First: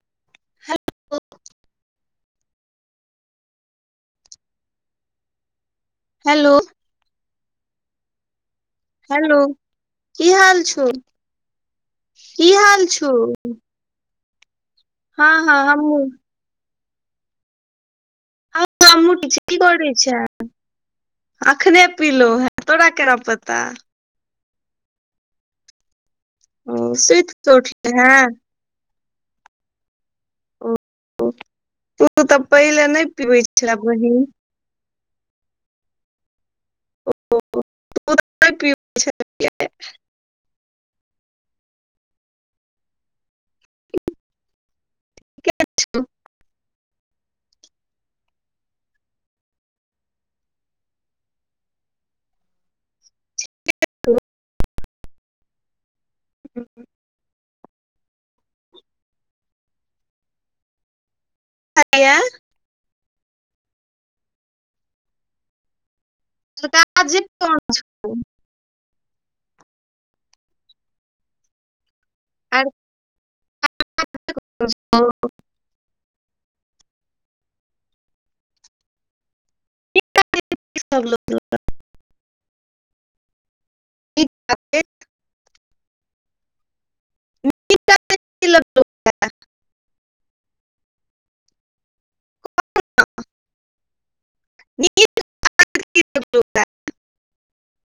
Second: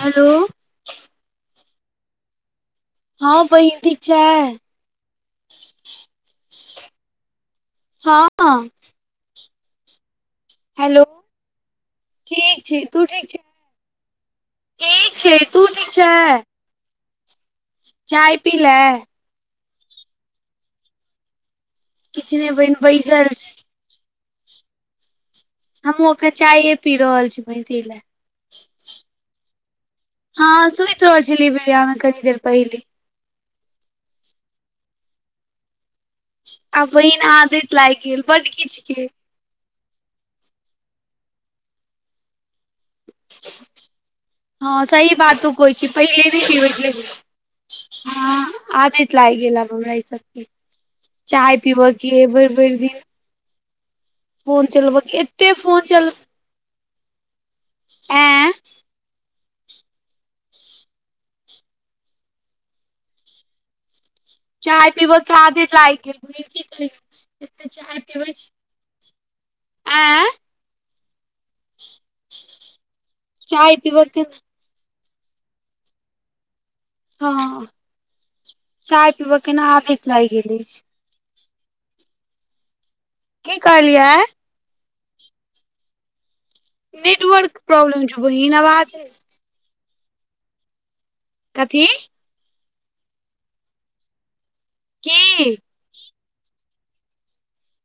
hello hello हँ बहिन ठीक छै हेलो हँ हेलो कि हाल छौ हेलो कि ठीक छै हाल तू छौ ठीक छै ठीक हँ छै हँ तू ठीक हम्हूँ छै चाय पी लें किछ की करै छैँ अखने पीलों किछु हे नहि बहिन तोरा केना बैसल पता छी हमहूँ अखन चायए ओ पी रहल सुति छी कऽ मैहिषी उठले लए हें हँ ओ सुइत रहल छलियै बेड़िया मे कनि तू देर तऽ पहिले नहि पीबै छे बहीन आब बहिन आदत लागि तू गेल बड्ड तऽ नहि पीबै किछके हँ सही बात तु कहै छिहिन पहिले नहि पीबैत छले हँ आदत लागग गेल आब हमरा ई सब के चाय पिबऽ कि भरि भरि दिन ह [inaudible] फोन चलब एतेक फोन चल हू [inaudible] आँ हया चाय पिब के आदैत लागि गेल बहिन की त त जे कोन [inaudible] आँ चाय पीबके त [inaudible] हँ चाय पीबऽ केना आदैत लाइग गेल अछि सब लोगके ओत की कहलियै नीक बात नेटवर्क प्रॉब्लम छौ बहिन अवाज [unintelligible] कथी ई [inaudible] की [inaudible]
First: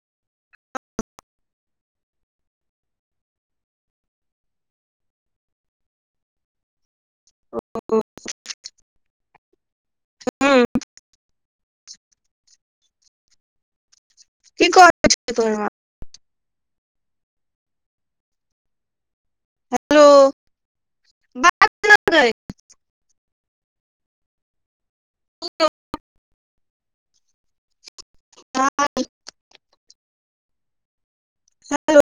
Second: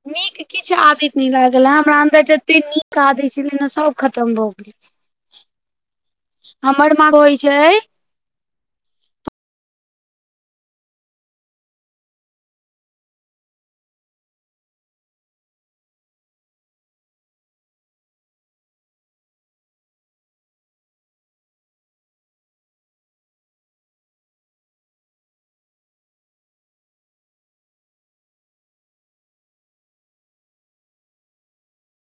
नीक किछु आदित नहि लागल हय हमरा अन्दर जते नीक आदत छलेय न सभ खतम भऽ गेल हमर माँ कहैइ छै [inaudible] की कहै छौ तोहर माँ हेलो बात गै [unintelligible] [unintelligible] हेलो